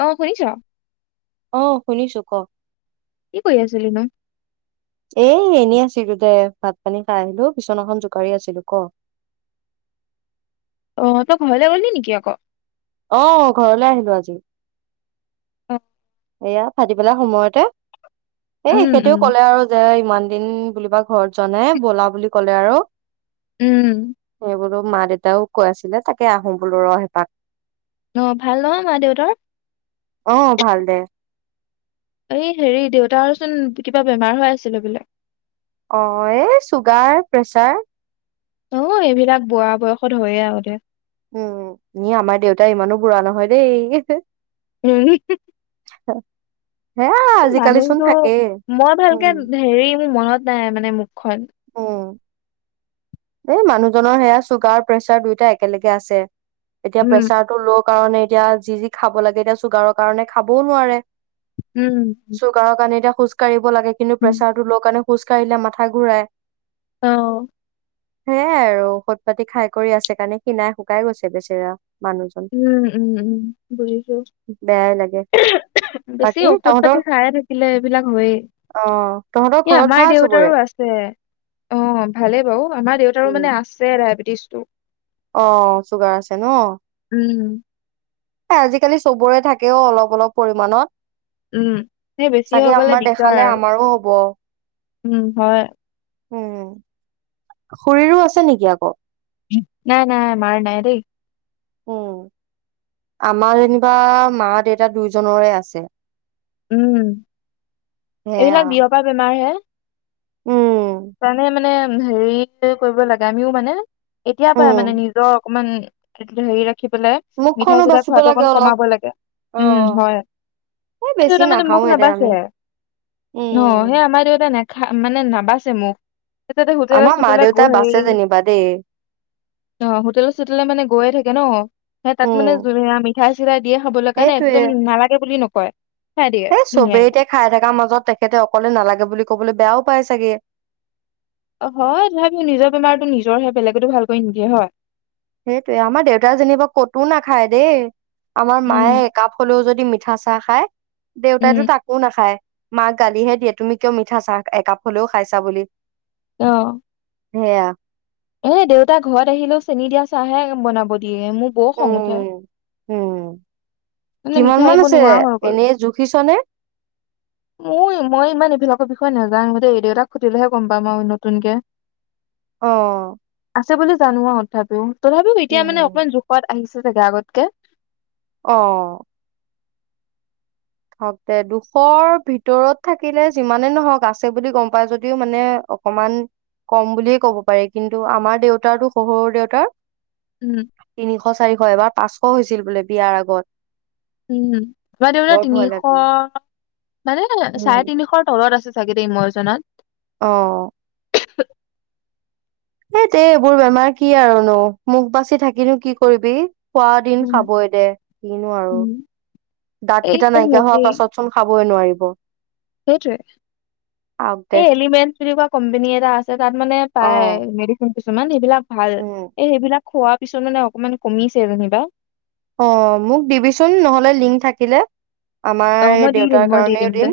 অ- শুনিছ? অ- শুনিছো ক- কি কৰি আছিলি নো? এ- এনেই আছিলো দে। ভাত-পানী খাই আহিলো। বিচনাখন জোকাৰি আছিলো। ক- অ- তই ঘৰলে গলি নেকি আকৌ? অ- ঘৰলৈ আহিলো আজি। অ- এয়া ভাতিবেলা সময়তে। উম এখেতেও উম ক'লে আৰু যে ইমান দিন বুলিবা ঘৰত যোৱা নাই। ব'লা বুলি ক'লে আৰু। উম এইবো মা-দেউতাও কৈ আছিলে তাকে আহো বোলো ৰ'হ এপাক। অ' ভাল নহয় মা-দেউতাৰ? অ' ভাল দে। এই হেৰি দেউতা আৰু চোন কিবা বেমাৰ হৈ আছিলে বোলে অ এই চুগাৰ। প্ৰেচাৰ। অ এইবিলাক বুঢ়া বয়সত হয়য়ে আৰু দে। উম। ই আমাৰ দেউতা ইমানো বুঢ়া নহয় দেই। উম। হ মানুহটো মই ভালকে উম হেৰি মোৰ মনত নাই, মানে মোক মুখ খন দেই মানুহজনৰ সেয়া চুগাৰ-প্ৰেছাৰ দুয়োটা একেলগে আছে এতিয়া উম প্ৰেচাৰ টো ল' কাৰণে এতিয়া যি যি খাব লাগে এতিয়া চুগাৰৰ কাৰণে খাবও নোৱাৰে উম চৌগৰৰ কাৰণে এতিয়া খোজ কাঢ়িব লাগে কিন্তু উম, প্ৰেছাৰটো ল'ৰ কাৰণে খোজ কাঢ়িলে মাথা ঘূৰাই অ সেয়াই আৰু ঔখত পাতি খাই কৰি আছে কাৰণে শিনাই শুকাই গৈছে বেচিৰা উম উম উম বুজিছো বেয়াই লাগে বেছি বাকী ঔষধ পাতি তহঁতৰ খাইে থাকিলে এইবিলাক হয়ে অ' তহঁতৰ এই ঘৰত আমাৰ ভাল চবৰে? দেউতাৰো আছে অ ভালেই বাৰু আমাৰ দেউতাৰো উম, মানে আছে ডায়েবেটিছ টো অ চুগাৰ আছে ন উম আজিকালি চবৰে থাকেও অলপ অলপ উম সেই পৰিমানত বেছি হৈ চাগে গ'লে আমাৰ দিগদাৰ দেখালে আৰু আমাৰো হব উম হয় উম খুৰীৰো আছে নেকি আকৌ নাই নাই মাৰ নাই দ উম আমাৰ যেনিবা মা দেউতা দুইজনৰে আছে উম সেয়া এইবিলাক বিয়পা বেমাৰ হে উম প্ৰানে মানে হেৰি কৰিব লাগা আমিও মানে এতিয়াৰ পৰা উম মানে নিজৰ অকমান এ লে ৰাখ [unintelligible] ৰাখি পেলাই মিঠাই মুখখনো চিঠাই বাচিব খোৱাটো লাগে অকণ অলপ কমাব লাগে অ উম হয় এই বেছি দেউতা মানে মখ নাখাওৱে দে নাবাচে আমি অ সেই উম আমাৰ দেউতা নে্স [unintelligible] খা মানে নাবাচ [unintelligible] চম াতে হোটেলৰ আমাৰ মা চোটেলে গ দেউতাই হেৰি বাচে যেনিবা দেই অ হোটেলৰ চোটেললে মানে গৈয়ে থাকে ন সেই তাত উম মানে জো আমি খশিৰা [unintelligible] দিয়ে খাবলৈ কাৰণে একদম নালাগে বুলি নক হয় এ চবেই এতিয়া খাই থকাৰ মাজত তেখেতে অকলে নালাগে বুলি কবলৈ বেয়াও পাই চাগে হয় তথাপিও নিজৰ বেমাৰটো নিজৰহে বেলেগেতো ভালক নিদিয়ে হয় সেইটোয়ে আমাৰ দেউতা যেনিবা কতো নাখায় দেই আমাৰ মায়ে উম একাপ হলেও যদি মিঠা চাহ খায় দেউতাইতো উম তাকো নাখায় মাক গালিহে দিয়ে তুমি কিয় মিঠা চাহ একাপ হলেও খাইছা বুলি অহ সেয়া এ দেউতা ঘৰত আহিলেও চেনি দিয়া চাহে বনাব দিয়ে মোৰ বৰ খং উঠে উম উম মানে কিমান মান মিঠাই আছে বনোৱাৰা হৈ গ'ল এনেই জুখিছনে মোৰ মই ইমান এইবিলাক বিষয়ে নেজানো দেই দেউতাক সুধিলেহে গম পাম মই নতুনকে অ আছে বুলি জানো তথাপিও তথাপিও এতিয়া মানে উম, অকমান জোখত আহিছে থাকে আগতকে অ হওক দে দুশৰ ভিতৰত থাকিলে যিমানে নহওক আছে বুলি গম পায় যদিও মানে অকমান কম বুলিয়ে কব পাৰি কিন্তু আমাৰ দেউতাৰটো শহুৰ দেউতাৰ উম তিনিশ চাৰিশ এবাৰ পাঁচশ হৈছিল বোলে বিয়াৰ আগত উম তোমাৰ দেউতাৰ বৰ ভয় তিনিশ লাগে। মানে উম, চাৰে তিনিশৰ তলত আছে চাগে দেই মই জানা অ এ তে এইবোৰ বেমাৰ কি আৰু নো মোক বাচি থাকিনো কি কৰিবি খোৱা দিন উম, খাবই দে কিনো আৰু উম। দাঁত এই কেইটা নাইকিয়া হোৱাৰ পাছত চোন খাবই নোৱাৰি হব সেইটোয়ে দে এই এলিমেন্ট বুলি কোৱা কোম্পনী এটা আছে তাত মানে পায় অ', মেডিচিন কিছুমান এইবিলাক ভাল উম, এ সেইবিলাক খোৱা পিছত মানে অকমান কমিছে যেনিবা। অ মোক দিবিচোন নহ'লে লিংক থাকিলে। আমাৰ অ এই মই দি দিম দেউতাৰ মই দি কাৰণেও দিম দে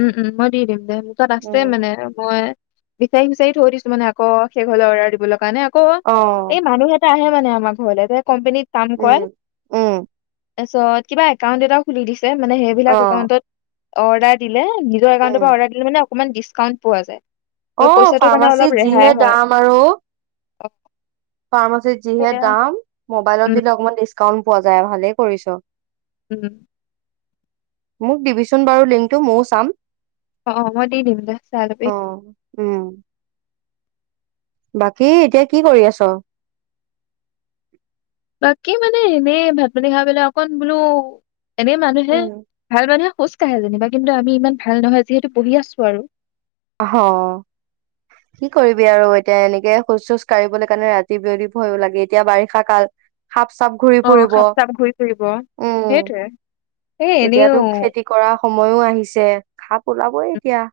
উম উম মই দি দিম দে তই আছে মানে উম মই বিচাৰি বিচাৰি থৈ দিছো মানে আক শেষ হলে অৰ্ডাৰ দিবলৈ কাৰণে ক অ এই মানুহ এটা আহে মানে আমাৰ ঘৰলে কোম্পানীত কাম উম কৰে। উম তাৰপিছত কিবা একাউণ্ট এটা খুলি দিছে। মানে অ সেইবিলাক একাউন্টত অৰ্ডাৰ দি নিজৰ উম একাউণ্টৰ পৰা অৰ্ডাৰ দিলে মানে অকমান ডিচকাউণ্ট পোৱা যায়। অ পইচাটো মানে ফাৰ্মাচীত যিহে দাম আৰু অহ ফাৰ্মাছিত যিহে দাম মোবাইলত উম দিলে অকণমান ডিছকাউণ্ট পোৱা যায় ভালেই কৰিছ। উম মোক দিবিচোন বাৰু লিংকটো ময়ো চাম। অ মই দি দিম দে চাই লবি। অ উম। বাকী এতিয়া কি কৰি আছ? বাকী মানে এনেই ভাত পানী খাই পেলাই অকণ বোলো এনেই মানুহে উম ভাল মানুহে খোজকাঢ়ে যেনিবা কিন্তু আমি ইমান ভাল নহয় যিহেতু বহি আছো আৰু। অ কি কৰিবি আৰু এতিয়া এনেকে শোজ চোজ কাঢ়িবলৈ কাৰণে ৰাতি বিয়লি ভয় লাগে এতিয়া বাৰিষা কাল সাপ চাপ ঘূৰি অ ফুৰিব সাপ চাপ ঘূৰি ফুৰিব উম সেইটোৱে এ এনেও এতিয়াতো খেতি কৰা সময়ো আহিছে সাপ ওলাবই এতিয়া।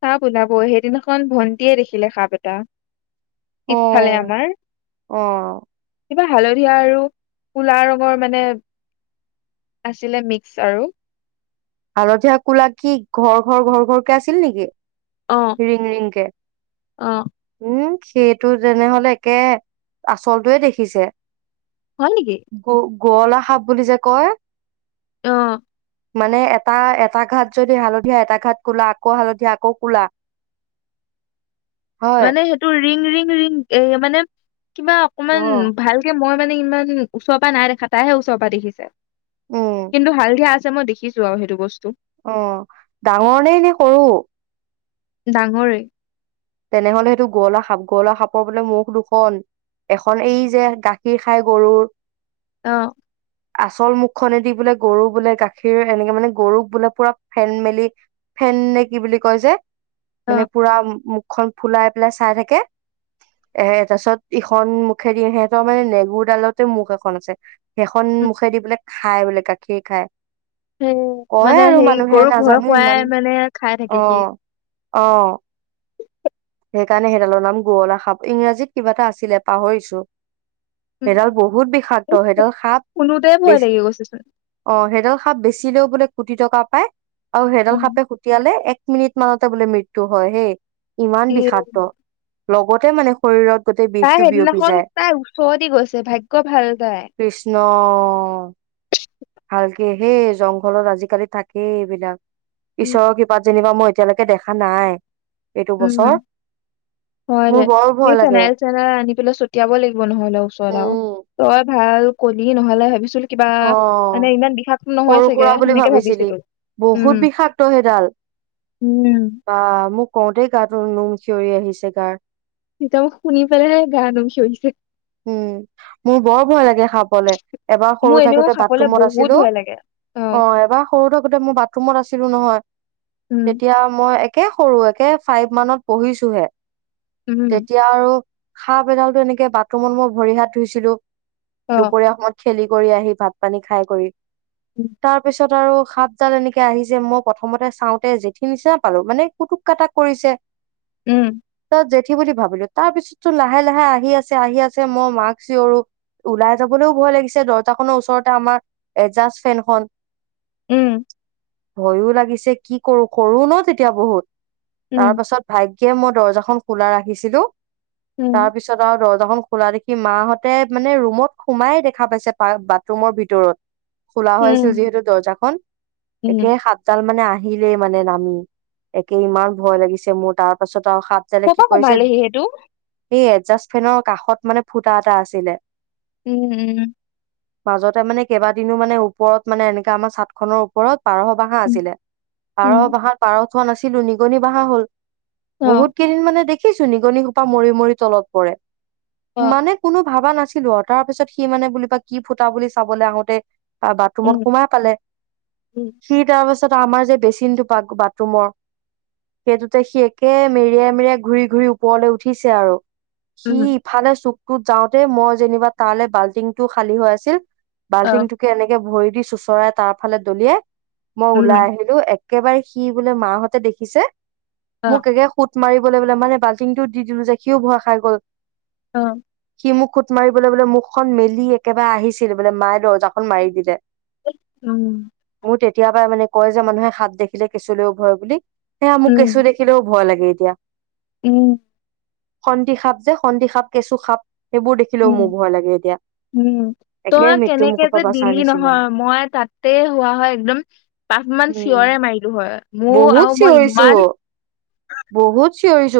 চাপ ওলাবই, সেইদিনাখন ভণ্টিয়ে দেখিলে সাপ এটা। অ পিছফালে আমাৰ। অ কিবা হালধীয়া আৰু কুলা ৰঙৰ মানে আছিলে মিক্স আৰু। হালধীয়া কোলা কি ঘৰ ঘৰ ঘৰ ঘৰকে আছিল নেকি? অ ৰিংৰিংকে অ উম। সেইটো তেনেহলে একে আচলটোৱে দেখিছে। হ'লনেকি? গঁৱলা সাপ বুলি যে কয়। অহ মানে এটা এটা ঘাট যদি হালধীয়া এটা ঘাট কোলা আকৌ হালধীয়া আকৌ কলা। মানে সেইটো ৰিং ৰিং ৰিং এই মানে। কিবা অ অকমান ভালকে। মই মানে ইমান ওচৰ পৰা নাই দেখা তাইহে ওচৰৰ পৰা দেখিছে। উম কিন্তু হালধিয় আছে। মই দেখিছো আৰু সেইটো বস্তু। অ ডাঙৰ নে নে সৰু। ডাঙৰেই। তেনেহলে সেইটো গঁলা সাপ গঁলা সাপৰ বোলে মুখ দুখন এখন এই যে গাখীৰ খাই গৰুৰ। অ। আচল মুখনেদি বোলে গৰু বোলে গাখীৰ এনেকে মানে গৰুক বোলে পুৰা ফেন মেলি ফেন নে কি বুলি কয় যে। মানে অ' পুৰা। খন ফুলাই পেলাই চাই থাকে এ তাৰপাছত ইখন মুখেদি সিহঁতৰ মানে নেগুৰ ডালতে মুখ এখন আছে। সেইখন উম, মুখে দি বোলে খাই বোলে কাক। কি খাই? সেই কয় মানে আৰু সেই মানুহে গৰুক ভয় নাজানো ইমান খুৱাই মানে, খাই অ থাকে সি। অ অ [unintelligible] সেইকাৰণে সেইডালৰ নাম গৰলা সাঁপ। ইংৰাজীত কিবা এটা আছিলে পাহৰিছো। উম, সেইডাল বহুত বিষাক্ত এই সেইডাল সাপ শুনোতে ভয় বেছি লাগি গৈছেচোন। অ সেইডাল সাপ বেছিলেও বোলে। কোটি টকা পাই। আৰু হেইডাল সাপে শুটিয়ালে এক। এক মিনিট মানতে বোলে মৃত্যু হয় হেই। ইমান ই বিষাক্ত। লগতে মানে শৰীৰত গোটেই তাই বিষটো বিয়পি সেইদিনাখন যায় তাই ওচৰতে গৈছে, ভাগ্য ভাল কৃষ্ণ তাই। হে জংঘলত আজিকালি থাকেই এইবিলাক। উম, ঈশ্বৰৰ কৃপাত যেনিবা মই। এতিয়ালৈকে দেখা নাই। এইটো উম বছৰ হয় মোৰ বৰ দে ভয় লাগে ফেনাইল চেনাইল আনি পেলাই ছটিয়াব লাগিব নহ'লে ওচৰত আও। উম তই, ভাল কলি নহ'লে ভাবিছিলো কিবা অ মানে ইমান বিষাক নহয় সৰু চাগে সুৰা বুলি সেনেকে ভাবিছিলি ভাবিছিলো। বহুত উম বিষাক্ত সেইডাল উম বা মোক কওঁতেই গাটোৰ নোম থিয়ৰি আহিছে গাৰ। তেতিয়া মোক শুনি পেলাইহে গা নোম হিঞৰিছে। উম মোৰ বৰ ভয় লাগে সাপলে। এবাৰ মোৰ সৰু এনেও থাকোতে সাপলে বাথৰুমত বহুত আছিলো, ভয় লাগে অ এবাৰ সৰু থাকোতে মই বাথৰুমত আছিলো নহয়। উম তেতিয়া মই। একে সৰু একে ফাইভ মানত পঢ়িছোহে। উম তেতিয়া আৰু। সাপ এডালতো এনেকে বা [unintelligible] মই ভৰি হাত ধুইছিলো। অ দুপৰীয়া সময়ত। খেলি কৰি আহি ভাত পানী খাই কৰি। উম তাৰপিছত? আৰু সাপডাল এনেকে আহিছে। মই প্ৰথমতে চাওঁতে জেঠি নিচিনা পালো মানে কুটুক, কাটাক কৰিছে। উম। জেঠি বুলি ভাবিলো তাৰ পিছতো লাহে, লাহে আহি আছে। আহি আছে, মই মাক চিঞৰো ওলাই যাবলৈও ভয় লাগিছে, দৰ্জাখনৰ ওচৰতে আমাৰ এজাজ ফেনখন। উম। ভয়ো লাগিছে কি কৰো, কৰো ন তেতিয়া বহুত তাৰ উম পাছত ভাগ্য কিয় মই দৰ্জাখন খোলা ৰাখিছিলোঁ। উম তাৰপিছত আও দৰ দৰ্জাখন খোলা দেখি মাহঁতে মানে ৰুমত সোমাই দেখা পাইছে, বাথৰুমৰ ভিতৰত। খোলা হৈ আছিল উম যিহেতু দৰ্জাখন। একে উম সাপডাল মানে আ আহিলেই মানে নামি, একে ইমান ভয় লাগিছে মোৰ। তাৰ পাছত, আৰু ক'ৰপা সোমালেহি সেইটো? সেই এডজাষ্ট ফেনৰ কাষত মানে ফুটা এটা আছিলে। উম, উম। মাজতে মানে কেইবাদিনো মানে ওপৰত মানে এনেকা আমাৰ চাট খনৰ ওপৰত পাৰহ বাহা উম আছিলে, পাৰহ উম বাহাত পাৰ চোৱা নাছিলো নিগনি বাহা হ'ল। অ বহুত কেইদিন মানে দেখ ছো নিগনি সোপা মৰি-মৰি তলত পৰে। অ মানে কোনো ভাবা না ছিলো আৰু। তাৰ পিছত সি মানে বুলি বা কি ফুটা বুলি চাবলে আহোতে তাৰ বাথৰুমত উম সোমাই পালে। উম সি তাৰপাছ তাত আমাৰ যে বেচিনটো পাক বাথৰুমৰ সেইটোতে সি একে মেৰিয়াই-মেৰিয়াই, ঘূৰি-ঘূৰি ওপৰলৈ উঠিছে আৰু। উম সিত ফানে চুকটোত যাওঁতে, মই যেনিবা তালে বাল্টিংটো খালী হৈ আছিল অ বাল্টিং টোকে এনেকে ভৰি চোচৰাই তাৰ ফালে দলিয়াই মই উম ওলাই আহিলো এক। একেবাৰে সি বোলে মাহঁতে দেখিছে। অ মোক একে সুত মাৰিবলৈ বোলে মানে বাল্টংটো দি দিলো যে সিও ভয় খাই গ'ল। অ'। সি মোক খুত মাৰিবলৈ বোলে মুখখন মেলি একেবাৰে আহিছিল বোলে মায়ে দৰ্জাখন মাৰি দিলে। উম। তেতিয় পৰা মানে কয় যে মানুহে সাপ দেখিলে কেছুলৈ ভয় বুলি। সেয়া মোক উম, কেঁচু দেখিলেও ভয় লাগ [unintelligible] উম। সন্দি সাপ যে সন্দি সাপ, কেঁচু সাপ। সেইবোৰ দেখিলেও উ মোৰ ভয় লাগে এতিয়া উম, একে তই মৃত্যু কেনেকে মুখৰ পৰা যে বাচাৰ দিলি নিচিনা নহয়। মই তাতে হোৱা হয়, একদম পাঁচান উম চিঞৰে মাৰিলো হয়। মোৰ বহুত আৰু মই ইমান। চিঞৰি।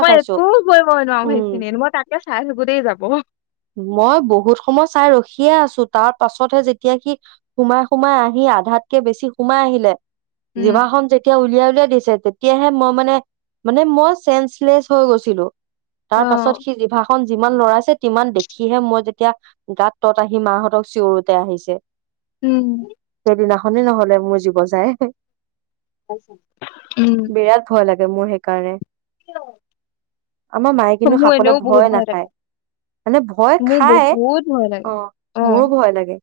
মই একো বৈ [unintelligible] অঁ উম সেইখিনিত মই তাকে। চাই থাকোঁতেই যাব। মই বহুত সময় চাই ৰখিয়ে আছো তাৰ পাছতহে যেতিয়া সি সোমাই সোমাই আহি আধাতকে বেছি সোমাই আহিলে, উম জিভাঁ খন যেতিয়া উলিয়াই। দিচে তেতিয়াহে মই মানে, মানে মই চেন্স লেছ হৈ গৈছিলো। তাৰ পাছত অ', সি জিভাখন। যিমান লৰাছে টিমান দেখ। দে সিহে মই যেতিয়া গাত তত আহি মাহঁতক চিঞৰোতে আহিছে। উম। দিনাখনে নহলে মোৰ জীৱন যায়। [unintelligible] উম। বিৰাট ভয় মোৰ সেইকাৰণে। আমাৰ মায়ে কিন্তু মোৰ সাপলে এনেও বহুত ভয় লাগে নাখায়। মানে ভয় মোৰ খাই, বহুত ভয় অ লাগে অ', মোৰো ভয় লাগে।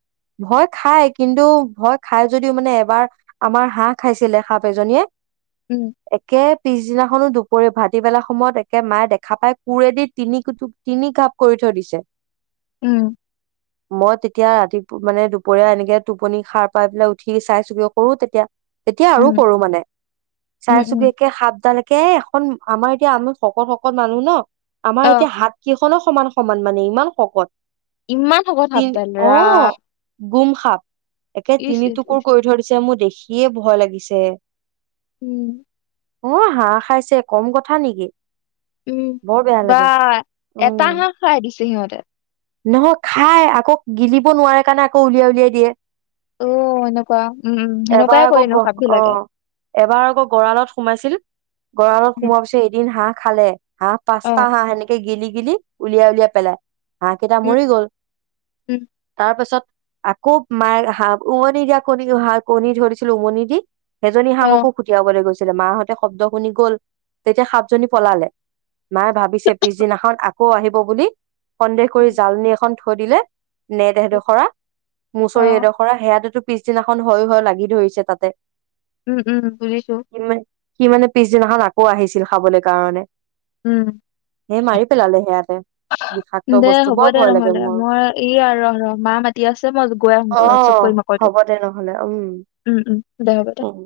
ভয় খাই কিন্তু ভয় খাই যদিও মানে এবাৰ আমাৰ হাঁহ খাইছিলে সাপ এজনীয়ে, উম, একে পিছদিনাখনো দুপৰীয়া ভাটিবেলা, সময়ত একে মায়ে দেখা পায় কোৰেদি তিনি কুু তিনি কাপ। কৰি থৈ দিছে। উম। মই তেতিয়া ৰাতিপুৱা মানে দুপৰীয়া এনেকে টোপনি সাৰ পাই পেলাই উঠি চাইছোঁ গে সৰু তেতিয়া। তেতিয়া আৰু উম, সৰু মানে উম, চাইছোঁ উম, গে একে সাপডালে। কে এখন আমাৰ এতিয়া আমি শকত শকত মানুহ ন। আমাৰ অ', এতিয়া হাত কি। কন সমান। সমান মানে ইমান সকত। ইমান শকত সাপডাল ৰাম। সাত একে ইচ, তিনি ইচ, ইচ, টুকুৰ কৰি থৈ দিছে মই দেখি। সিয়ে ভয় লাগিছে। উম। অ হাঁহ খাইছে কম কথা নেকি। উম বৰ বেয়া বা লাগে এটা উম। হাঁহ খাই দিছ। সিহঁতে। নহয় খাই আকৌ গিলিব নোৱাৰে কাৰণে আকৌ উলিয়াই উলিয়াই দিয়ে। অ এনেকুৱা উম উম সেনেকুৱাই এবাৰ আকৌ কৰেনো গ সাপ অ বিলাকে এবাৰ আকৌ গঁৰালত সোমাইছিল। গঁৰালত উম সোমোৱাৰ পিছত এদিন হাঁহ। খালে। হা অ পাস্তা হা সেনেকে গেলি। গিলি উলিয়াই উলিয়াই পেলাই। হাঁহকেইটা উম মৰি গ'ল উম তাৰ পিছত। আৰু খ'ব মায় হ উমনি যা ক কী ধৰিছিল উমনি যি। সেইজনী অ হাঁহকোুটিয়াবলৈ গৈছে। মাহাহঁতে শব্দ শুনি গল তেতিয়া সাতজনী পলালে মায়ে ভাবিছে পিছদিনাখন আকৌ আহিব বুলি। সন্দেহ কৰি জালনী এখন। থৈ দিলে। নেট এডোখৰা অ মুচৰি এডোখৰা সেয়াটোতো। পিছদিনাখন হৈ হৈ লাগি ধৰিছে তাতে। উম উম বুজিছো। সি মানে সি মানে পিছদিনাখন আকৌ আহিছিল খাবলৈ কাৰণে। উম সেই মাৰি পেলালে সেয়াতে বিষাক্ত। দে বস্তু হ'ব বৰ দে ভয় লাগে নহ'লে মোৰ মই ই আৰু মা মাতি আছে মই গৈ আহোম অ চকৈ মাকৈটো হ'ব দে নহ'লে উম উম উম দে হ'ব দে। উম